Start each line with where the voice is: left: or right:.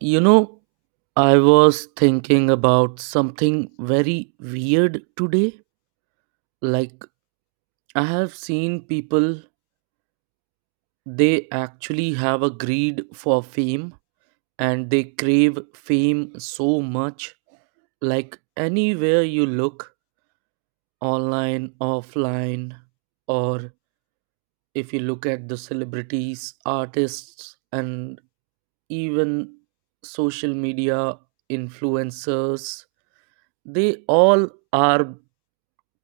right: You know, I was thinking about something very weird today. Like, I have seen people, they actually have a greed for fame and they crave fame so much. Like, anywhere you look, online, offline, or if you look at the celebrities, artists, and even social media influencers, they all are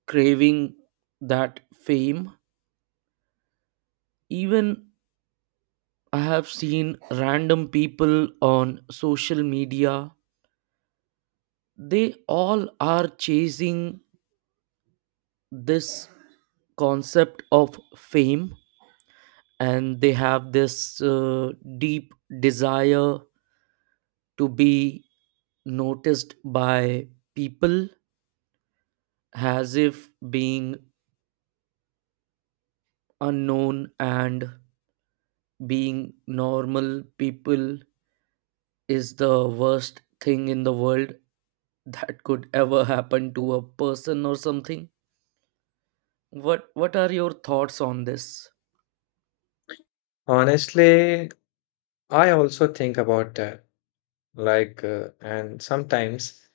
right: craving that fame. Even I have seen random people on social media, they all are chasing this concept of fame and they have this deep desire to be noticed by people as if being unknown and being normal people is the worst thing in the world that could ever happen to a person or something. What are your thoughts on this?
left: Honestly, I also think about that. And sometimes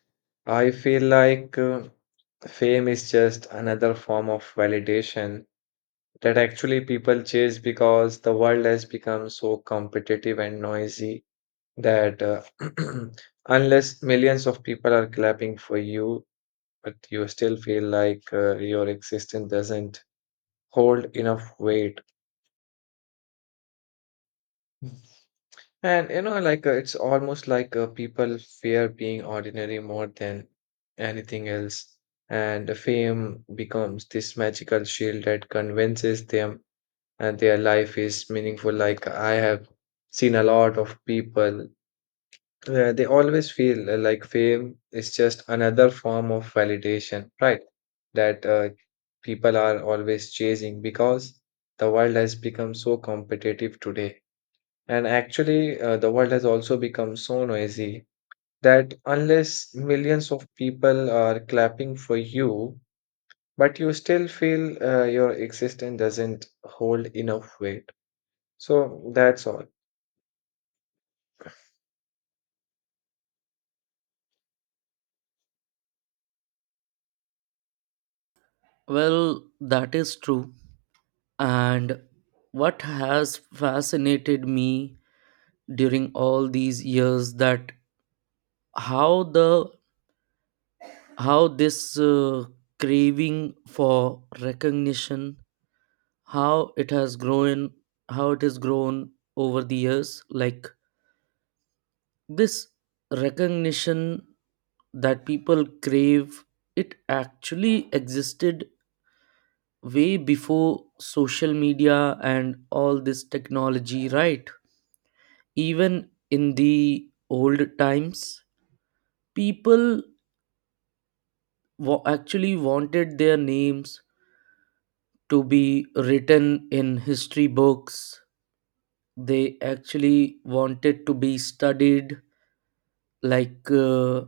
left: I feel like fame is just another form of validation that actually people chase because the world has become so competitive and noisy that unless millions of people are clapping for you, but you still feel like your existence doesn't hold enough weight. And you know, it's almost like people fear being ordinary more than anything else. And the fame becomes this magical shield that convinces them and their life is meaningful. Like I have seen a lot of people, they always feel like fame is just another form of validation, right? That People are always chasing because the world has become so competitive today and actually, the world has also become so noisy that unless millions of people are clapping for you, but you still feel your existence doesn't hold enough weight. So that's all.
right: Well, that is true. And what has fascinated me during all these years that how the how this craving for recognition how it has grown how it has grown over the years, like this recognition that people crave, it actually existed way before social media and all this technology, right? Even in the old times, people actually wanted their names to be written in history books. They actually wanted to be studied, like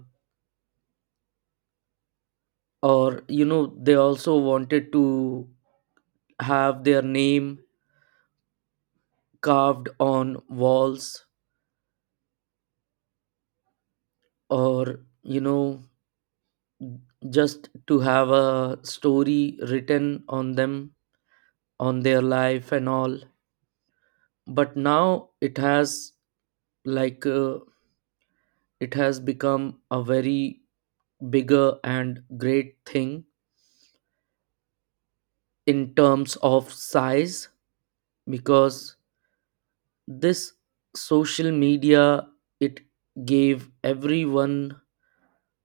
right: or, you know, they also wanted to have their name carved on walls or, you know, just to have a story written on them, on their life and all. But now it has, like uh, it has become a very bigger and great thing in terms of size, because this social media, it gave everyone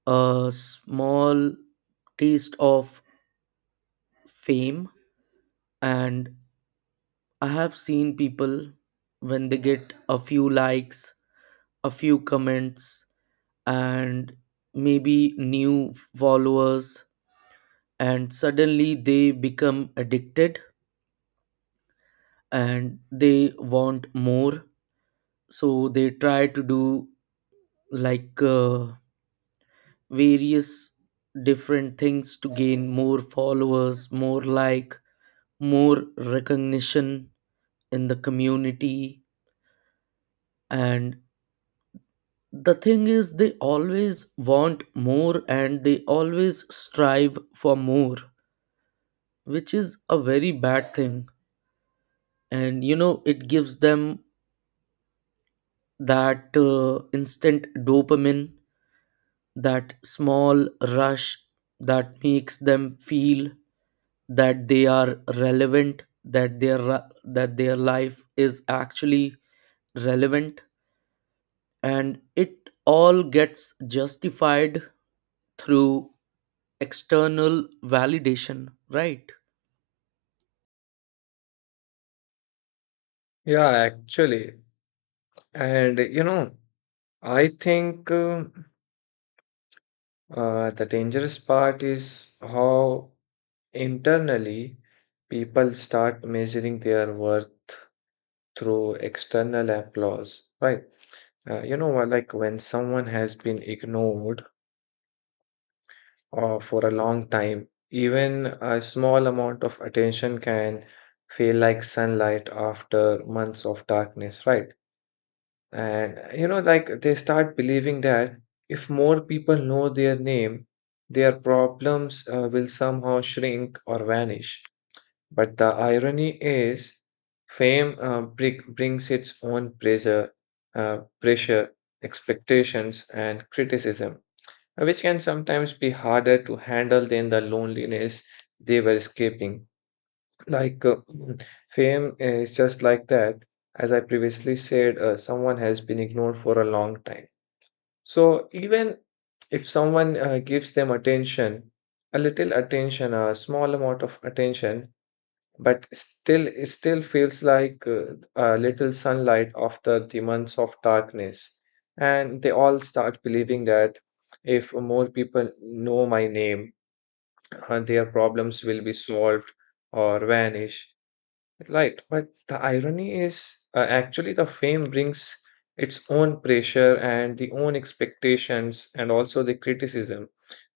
right: a small taste of fame. And I have seen people, when they get a few likes, a few comments, and maybe new followers, and suddenly they become addicted and they want more, so they try to do, like uh, various different things to gain more followers, more like more recognition in the community. And the thing is, they always want more and they always strive for more, which is a very bad thing. And, you know, it gives them that instant dopamine, that small rush that makes them feel that they are relevant, that that their life is actually relevant, and it all gets justified through external validation, right?
left: Yeah, actually. And you know, I think the dangerous part is how internally people start measuring their worth through external applause, right? Like when someone has been ignored for a long time, even a small amount of attention can feel like sunlight after months of darkness, right? And you know, like they start believing that if more people know their name, their problems will somehow shrink or vanish. But the irony is, fame brings its own pressure, pressure, expectations, and criticism, which can sometimes be harder to handle than the loneliness they were escaping. Like uh, fame is just like that. As I previously said, someone has been ignored for a long time. So even if someone gives them attention, a little attention, a small amount of attention, but still it still feels like a little sunlight after the months of darkness, and they all start believing that if more people know my name, their problems will be solved or vanish. Right, but the irony is, actually the fame brings its own pressure and the own expectations and also the criticism,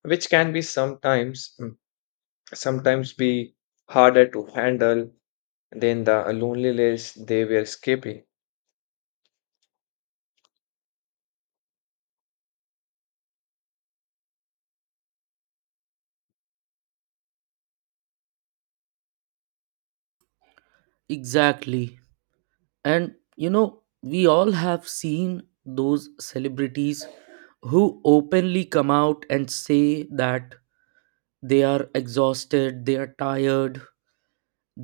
left: which can be sometimes be harder to handle than the loneliness they were escaping.
right: Exactly. And, you know, we all have seen those celebrities who openly come out and say that they are exhausted, they are tired,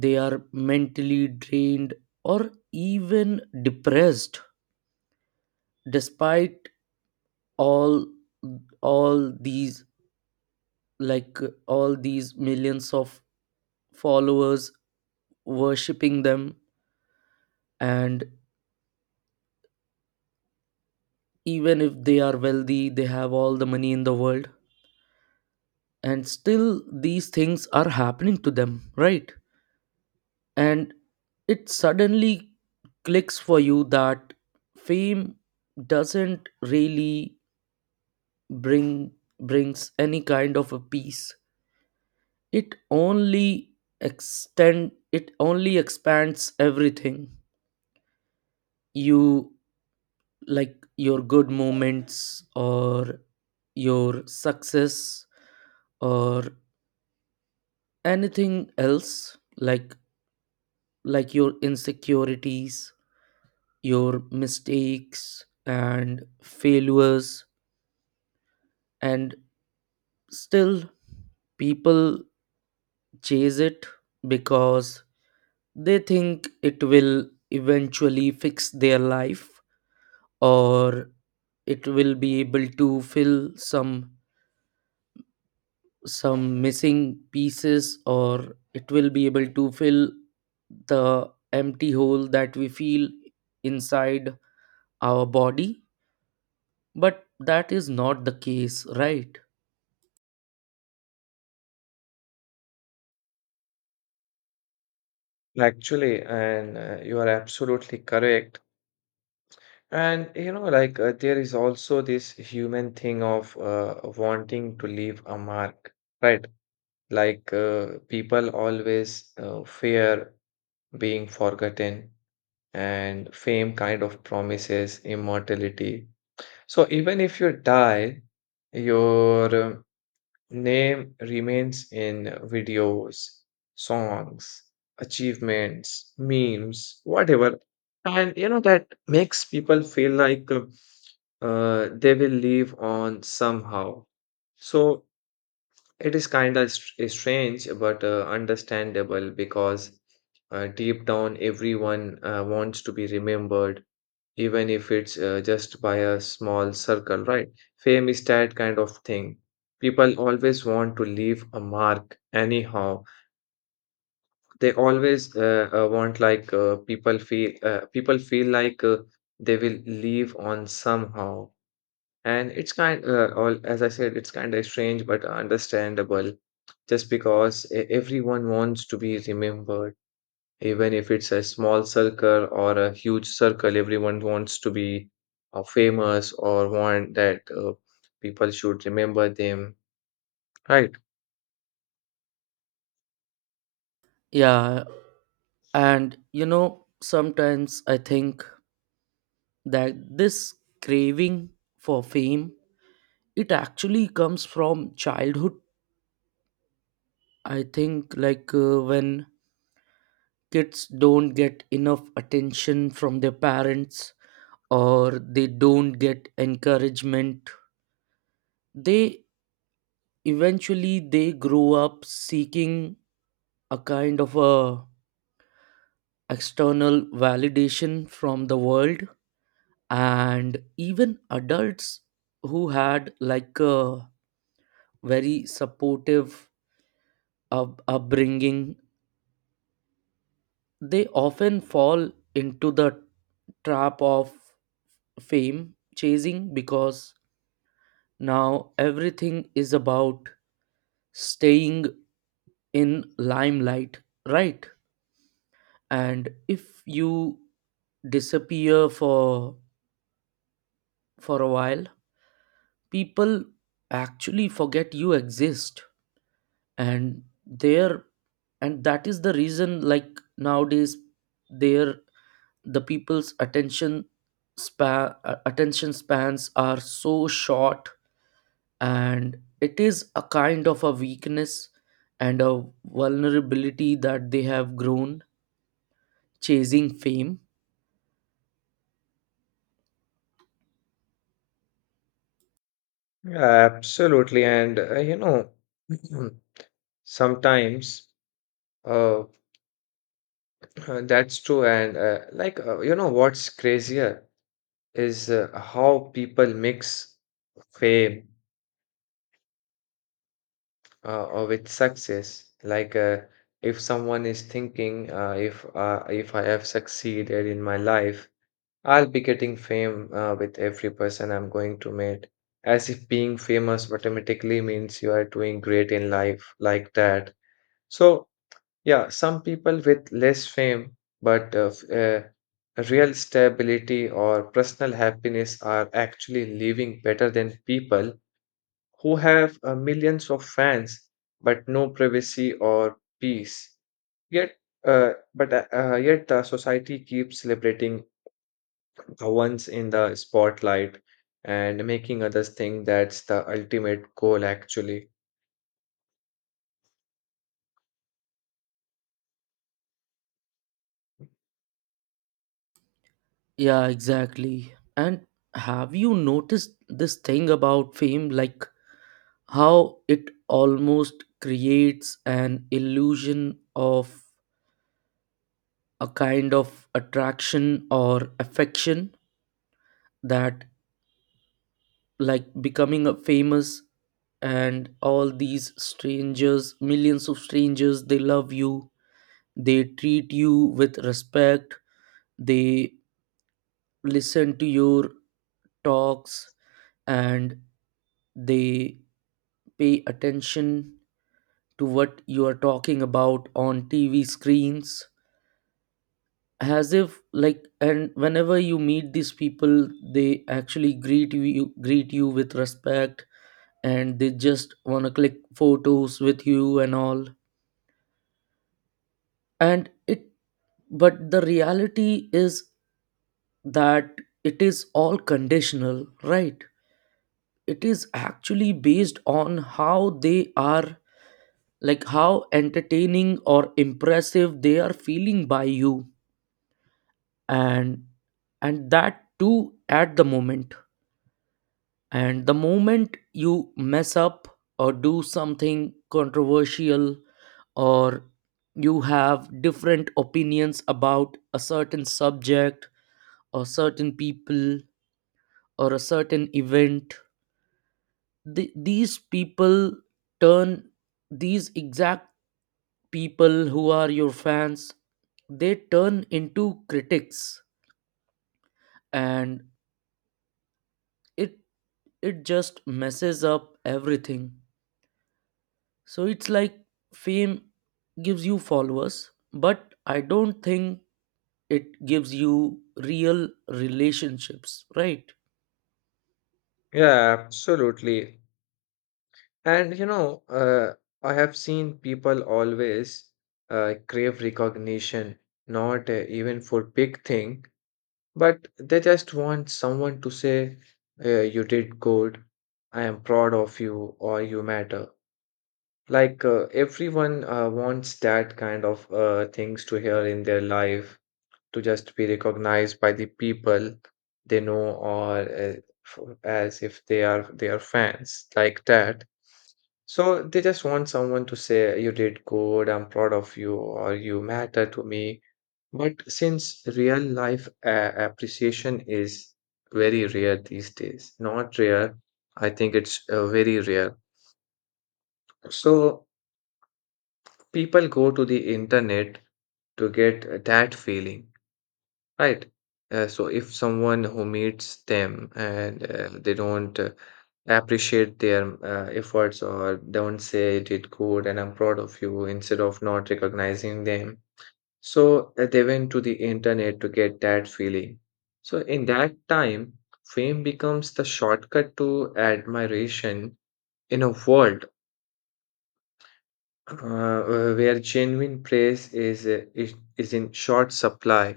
right: they are mentally drained or even depressed, despite all all these, all these millions of followers worshipping them. And even if they are wealthy, they have all the money in the world, and still these things are happening to them, right? And it suddenly clicks for you that fame doesn't really bring brings any kind of a peace. It only extend it only expands everything, you, like your good moments or your success or anything else, like your insecurities, your mistakes and failures. And still people chase it because they think it will eventually fix their life, or it will be able to fill some missing pieces, or it will be able to fill the empty hole that we feel inside our body. But that is not the case, right?
left: Actually, and you are absolutely correct. And you know, there is also this human thing of wanting to leave a mark, right? People always fear being forgotten, and fame kind of promises immortality. So even if you die, your name remains in videos, songs, achievements, memes, whatever. And you know, that makes people feel like they will live on somehow. So it is kind of strange but understandable, because deep down everyone wants to be remembered even if it's just by a small circle, right? Fame is that kind of thing. People always want to leave a mark anyhow. They always want like people feel like they will leave on somehow. And it's kind all as I said, it's kind of strange but understandable, just because everyone wants to be remembered, even if it's a small circle or a huge circle. Everyone wants to be famous, or want that people should remember them, right?
right: Yeah. And, you know, sometimes I think that this craving for fame, it actually comes from childhood. I think, like when kids don't get enough attention from their parents, or they don't get encouragement, they eventually they grow up seeking a kind of a external validation from the world. And even adults, who had like a very supportive upbringing, they often fall into the trap of fame chasing, because now everything is about staying in limelight, right? And if you disappear for, a while, people actually forget you exist. And there, and that is the reason, like nowadays, there, the people's attention span attention spans are so short. And it is a kind of a weakness and a vulnerability that they have grown chasing fame.
left: Absolutely, and you know, sometimes uh, that's true. And you know what's crazier is how people mix fame or with success. If someone is thinking, if I have succeeded in my life, I'll be getting fame with every person I'm going to meet, as if being famous automatically means you are doing great in life, like that. So, yeah, some people with less fame but real stability or personal happiness are actually living better than people who have millions of fans but no privacy or peace. Yet, Yet the society keeps celebrating ones in the spotlight and making others think that's the ultimate goal, actually.
right: Yeah, exactly. And have you noticed this thing about fame? Like how it almost creates an illusion of a kind of attraction or affection that, like, becoming a famous and all these strangers, millions of strangers, they love you, they treat you with respect, they listen to your talks, and they pay attention to what you are talking about on TV screens, as if like, and whenever you meet these people, they actually greet you with respect, and they just want to click photos with you and all. And it, but the reality is that it is all conditional, right? It is actually based on how they are, like how entertaining or impressive they are feeling by you, and and that too at the moment. And the moment you mess up or do something controversial, or you have different opinions about a certain subject or certain people or a certain event, these people turn, these exact people who are your fans, they turn into critics. And it it just messes up everything. So it's like fame gives you followers, but I don't think it gives you real relationships, right?
left: Yeah, absolutely. And you know, I have seen people always crave recognition, not even for big thing, but they just want someone to say, "You did good. I am proud of you," or "You matter." Everyone wants that kind of things to hear in their life, to just be recognized by the people they know, or as if they are their fans, like that. So they just want someone to say you did good, I'm proud of you, or you matter to me. But since real life appreciation is very rare these days, not rare, I think it's very rare. So people go to the internet to get that feeling. Right. So if someone who meets them and they don't appreciate their efforts or don't say did good and I'm proud of you, instead of not recognizing them, so they went to the internet to get that feeling. So in that time, fame becomes the shortcut to admiration in a world uh, where genuine praise is is in short supply.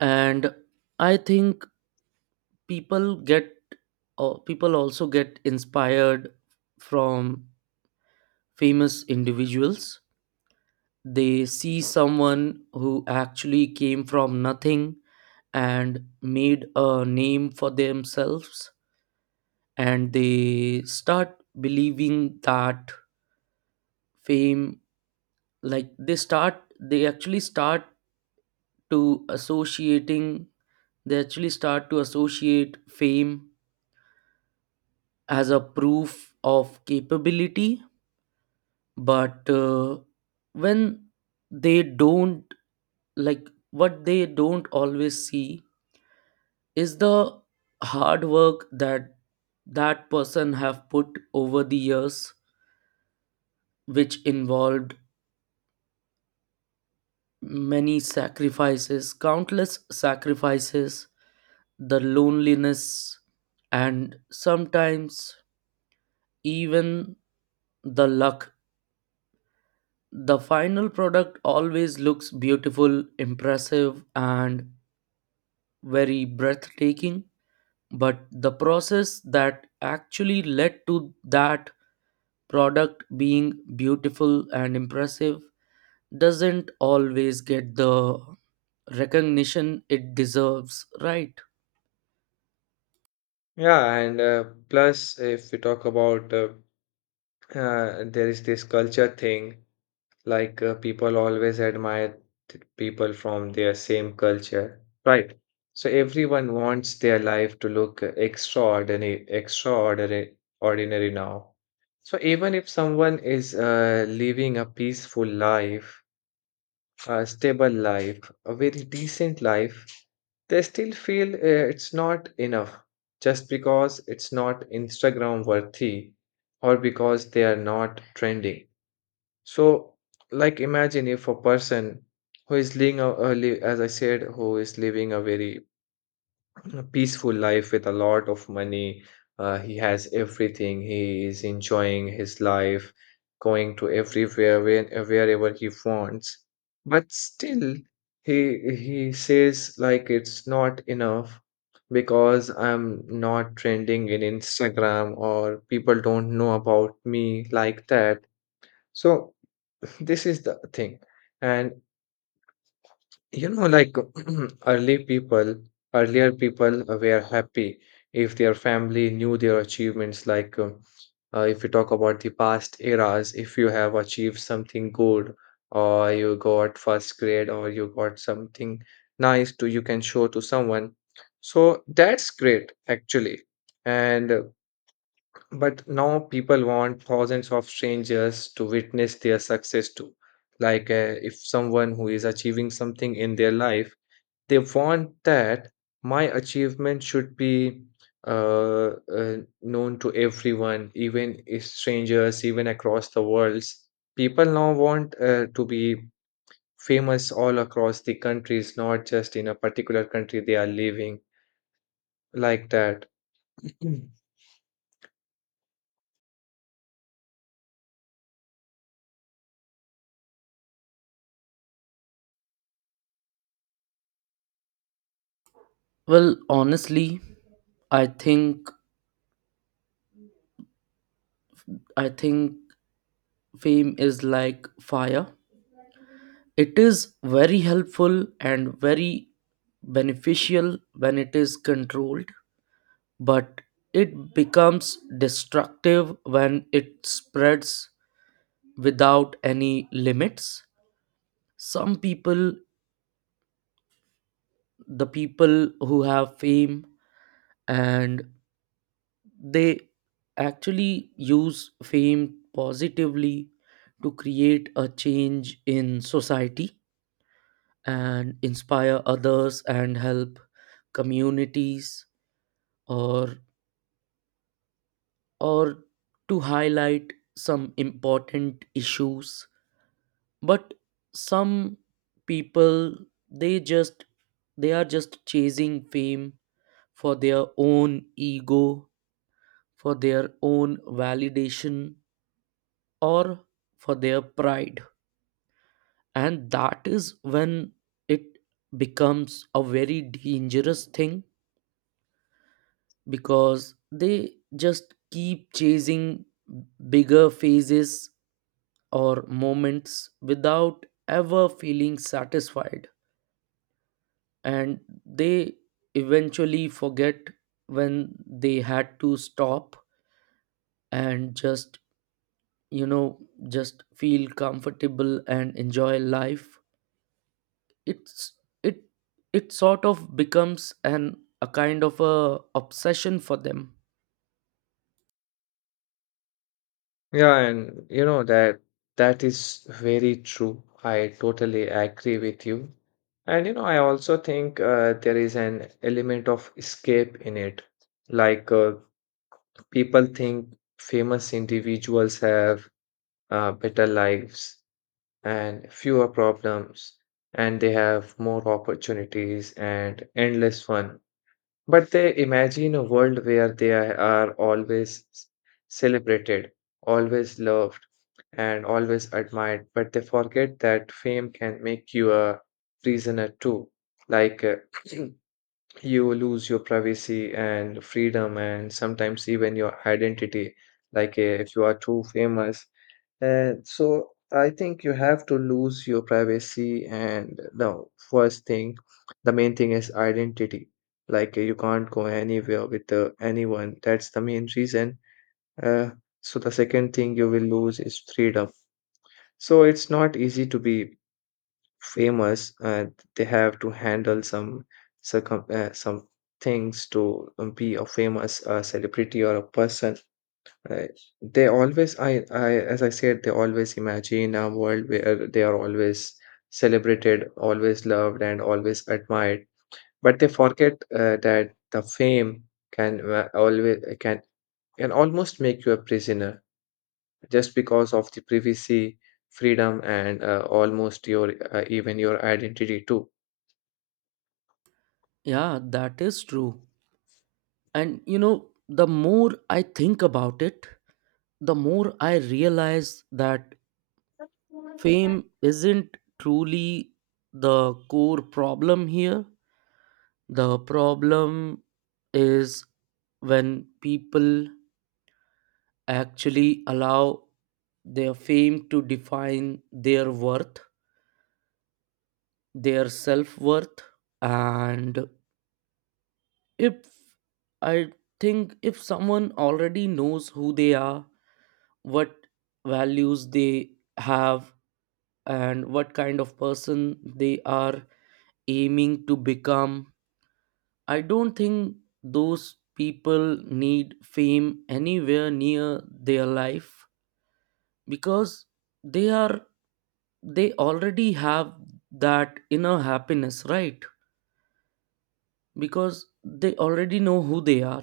right: And I think people get, people also get inspired from famous individuals. They see someone who actually came from nothing and made a name for themselves, and they start believing that fame, like they start they actually start to associating they actually start to associate fame as a proof of capability. But when they don't, like what they don't always see is the hard work that that person have put over the years, which involved many sacrifices, countless sacrifices, the loneliness, and sometimes even the luck. The final product always looks beautiful, impressive, and very breathtaking, but the process that actually led to that product being beautiful and impressive doesn't always get the recognition it deserves, right?
left: Yeah, and plus, if we talk about there is this culture thing, people always admire people from their same culture, right? So everyone wants their life to look extraordinary, extraordinary, ordinary now. So even if someone is living a peaceful life, a stable life, a very decent life, they still feel it's not enough, just because it's not Instagram worthy or because they are not trending. So, like, imagine if a person who is living as I said, who is living a very a peaceful life with a lot of money. He has everything. He is enjoying his life, going to everywhere, wherever he wants. But still, he says like it's not enough because I'm not trending in Instagram or people don't know about me, like that. So this is the thing. And you know, like early people, earlier people were happy if their family knew their achievements. Like, if you talk about the past eras, if you have achieved something good, or you got first grade, or you got something nice to you can show to someone. So that's great, actually. And but now people want thousands of strangers to witness their success too. Like, if someone who is achieving something in their life, they want that my achievement should be uh, uh, known to everyone, even if strangers, even across the worlds. People now want to be famous all across the countries, not just in a particular country they are living, like that. Mm.
right: Well, honestly, I think, I think fame is like fire. It is very helpful and very beneficial when it is controlled, but it becomes destructive when it spreads without any limits. Some people, the people who have fame, and they actually use fame positively to create a change in society and inspire others and help communities, or or to highlight some important issues. But some people, they just they are just chasing fame for their own ego, for their own validation, or for their pride. And that is when it becomes a very dangerous thing, because they just keep chasing bigger phases or moments without ever feeling satisfied. And they eventually forget when they had to stop and just, you know, just feel comfortable and enjoy life. It's, it it sort of becomes an, a kind of a obsession for them.
left: Yeah, and you know that that is very true. I totally agree with you. And you know, I also think there is an element of escape in it. Like uh, People think famous individuals have better lives and fewer problems, and they have more opportunities and endless fun. But they imagine a world where they are always celebrated, always loved, and always admired. But they forget that fame can make you a prisoner too. Like, you lose your privacy and freedom and sometimes even your identity. If you are too famous, and so I think you have to lose your privacy, and the first thing, the main thing, is identity. You can't go anywhere with anyone, that's the main reason. uh, so the second thing you will lose is freedom. So it's not easy to be famous. They have to handle some circum some things to be a famous celebrity or a person. uh, they always, I as I said, they always imagine a world where they are always celebrated, always loved, and always admired. But they forget that the fame can always can almost make you a prisoner, just because of the privacy, freedom, and almost your even your identity too.
right: Yeah, that is true. And, you know, the more I think about it, the more I realize that fame isn't truly the core problem here. The problem is when people actually allow their fame to define their worth, their self worth. And if, I think if someone already knows who they are, what values they have, and what kind of person they are aiming to become, I don't think those people need fame anywhere near their life, because they are, they already have that inner happiness, right? Because they already know who they are.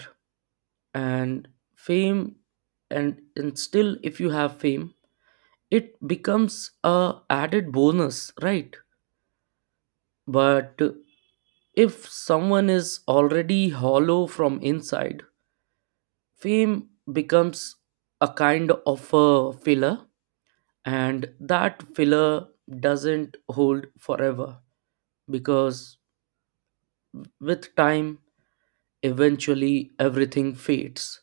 right: And fame and still if you have fame, it becomes a added bonus, right? But if someone is already hollow from inside, fame becomes a kind of a filler, and that filler doesn't hold forever, because with time, eventually everything fades.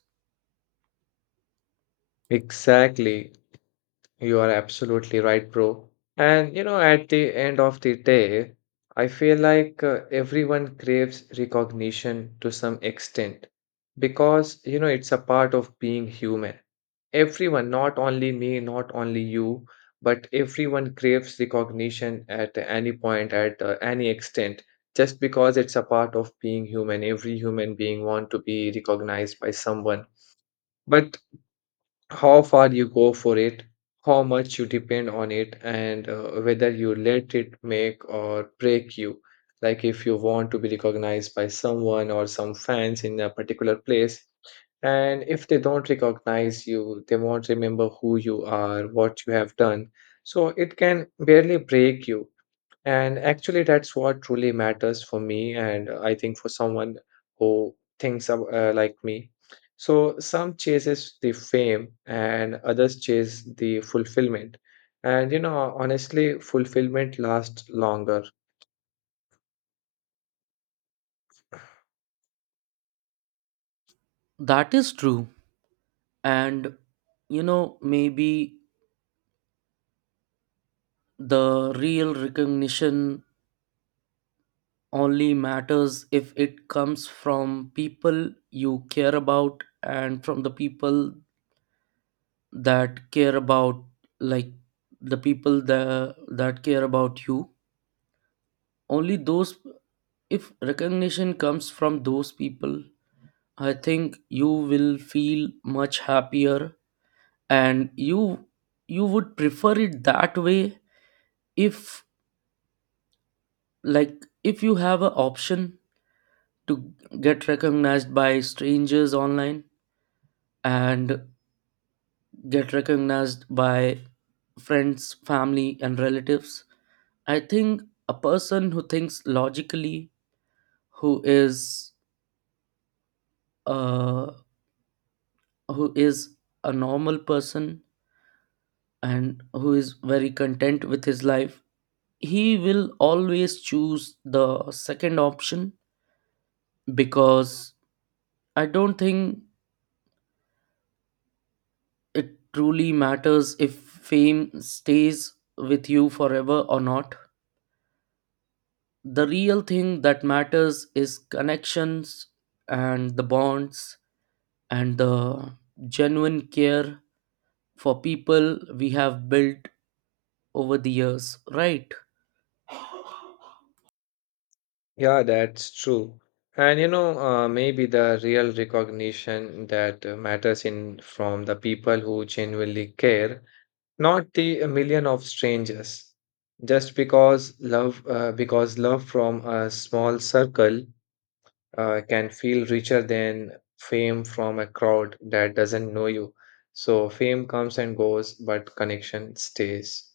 left: Exactly. You are absolutely right, bro. And you know, at the end of the day, I feel like everyone craves recognition to some extent because you know it's a part of being human. Everyone, not only me, not only you, but everyone craves recognition at any point, at any extent, just because it's a part of being human. Every human being want to be recognized by someone. But how far you go for it, how much you depend on it, and whether you let it make or break you. Like if you want to be recognized by someone or some fans in a particular place, and if they don't recognize you, they won't remember who you are, what you have done. So it can barely break you. And actually, that's what truly matters for me, and I think for someone who thinks of, like me. So some chases the fame, and others chase the fulfillment. And you know, honestly, fulfillment lasts longer.
right: That is true. And, you know, maybe the real recognition only matters if it comes from people you care about and from the people that care about, like the people that care about you, only those, if recognition comes from those people, I think you will feel much happier. And you would prefer it that way, if, like if you have an option to get recognized by strangers online and get recognized by friends, family, and relatives. I think a person who thinks logically, who is, uh, who is a normal person and who is very content with his life, he will always choose the second option. Because I don't think it truly matters if fame stays with you forever or not. The real thing that matters is connections and the bonds and the genuine care for people we have built over the years, right?
left: Yeah, that's true. And you know, maybe the real recognition that matters in from the people who genuinely care, not the million of strangers, just because love from a small circle can feel richer than fame from a crowd that doesn't know you. So fame comes and goes, but connection stays.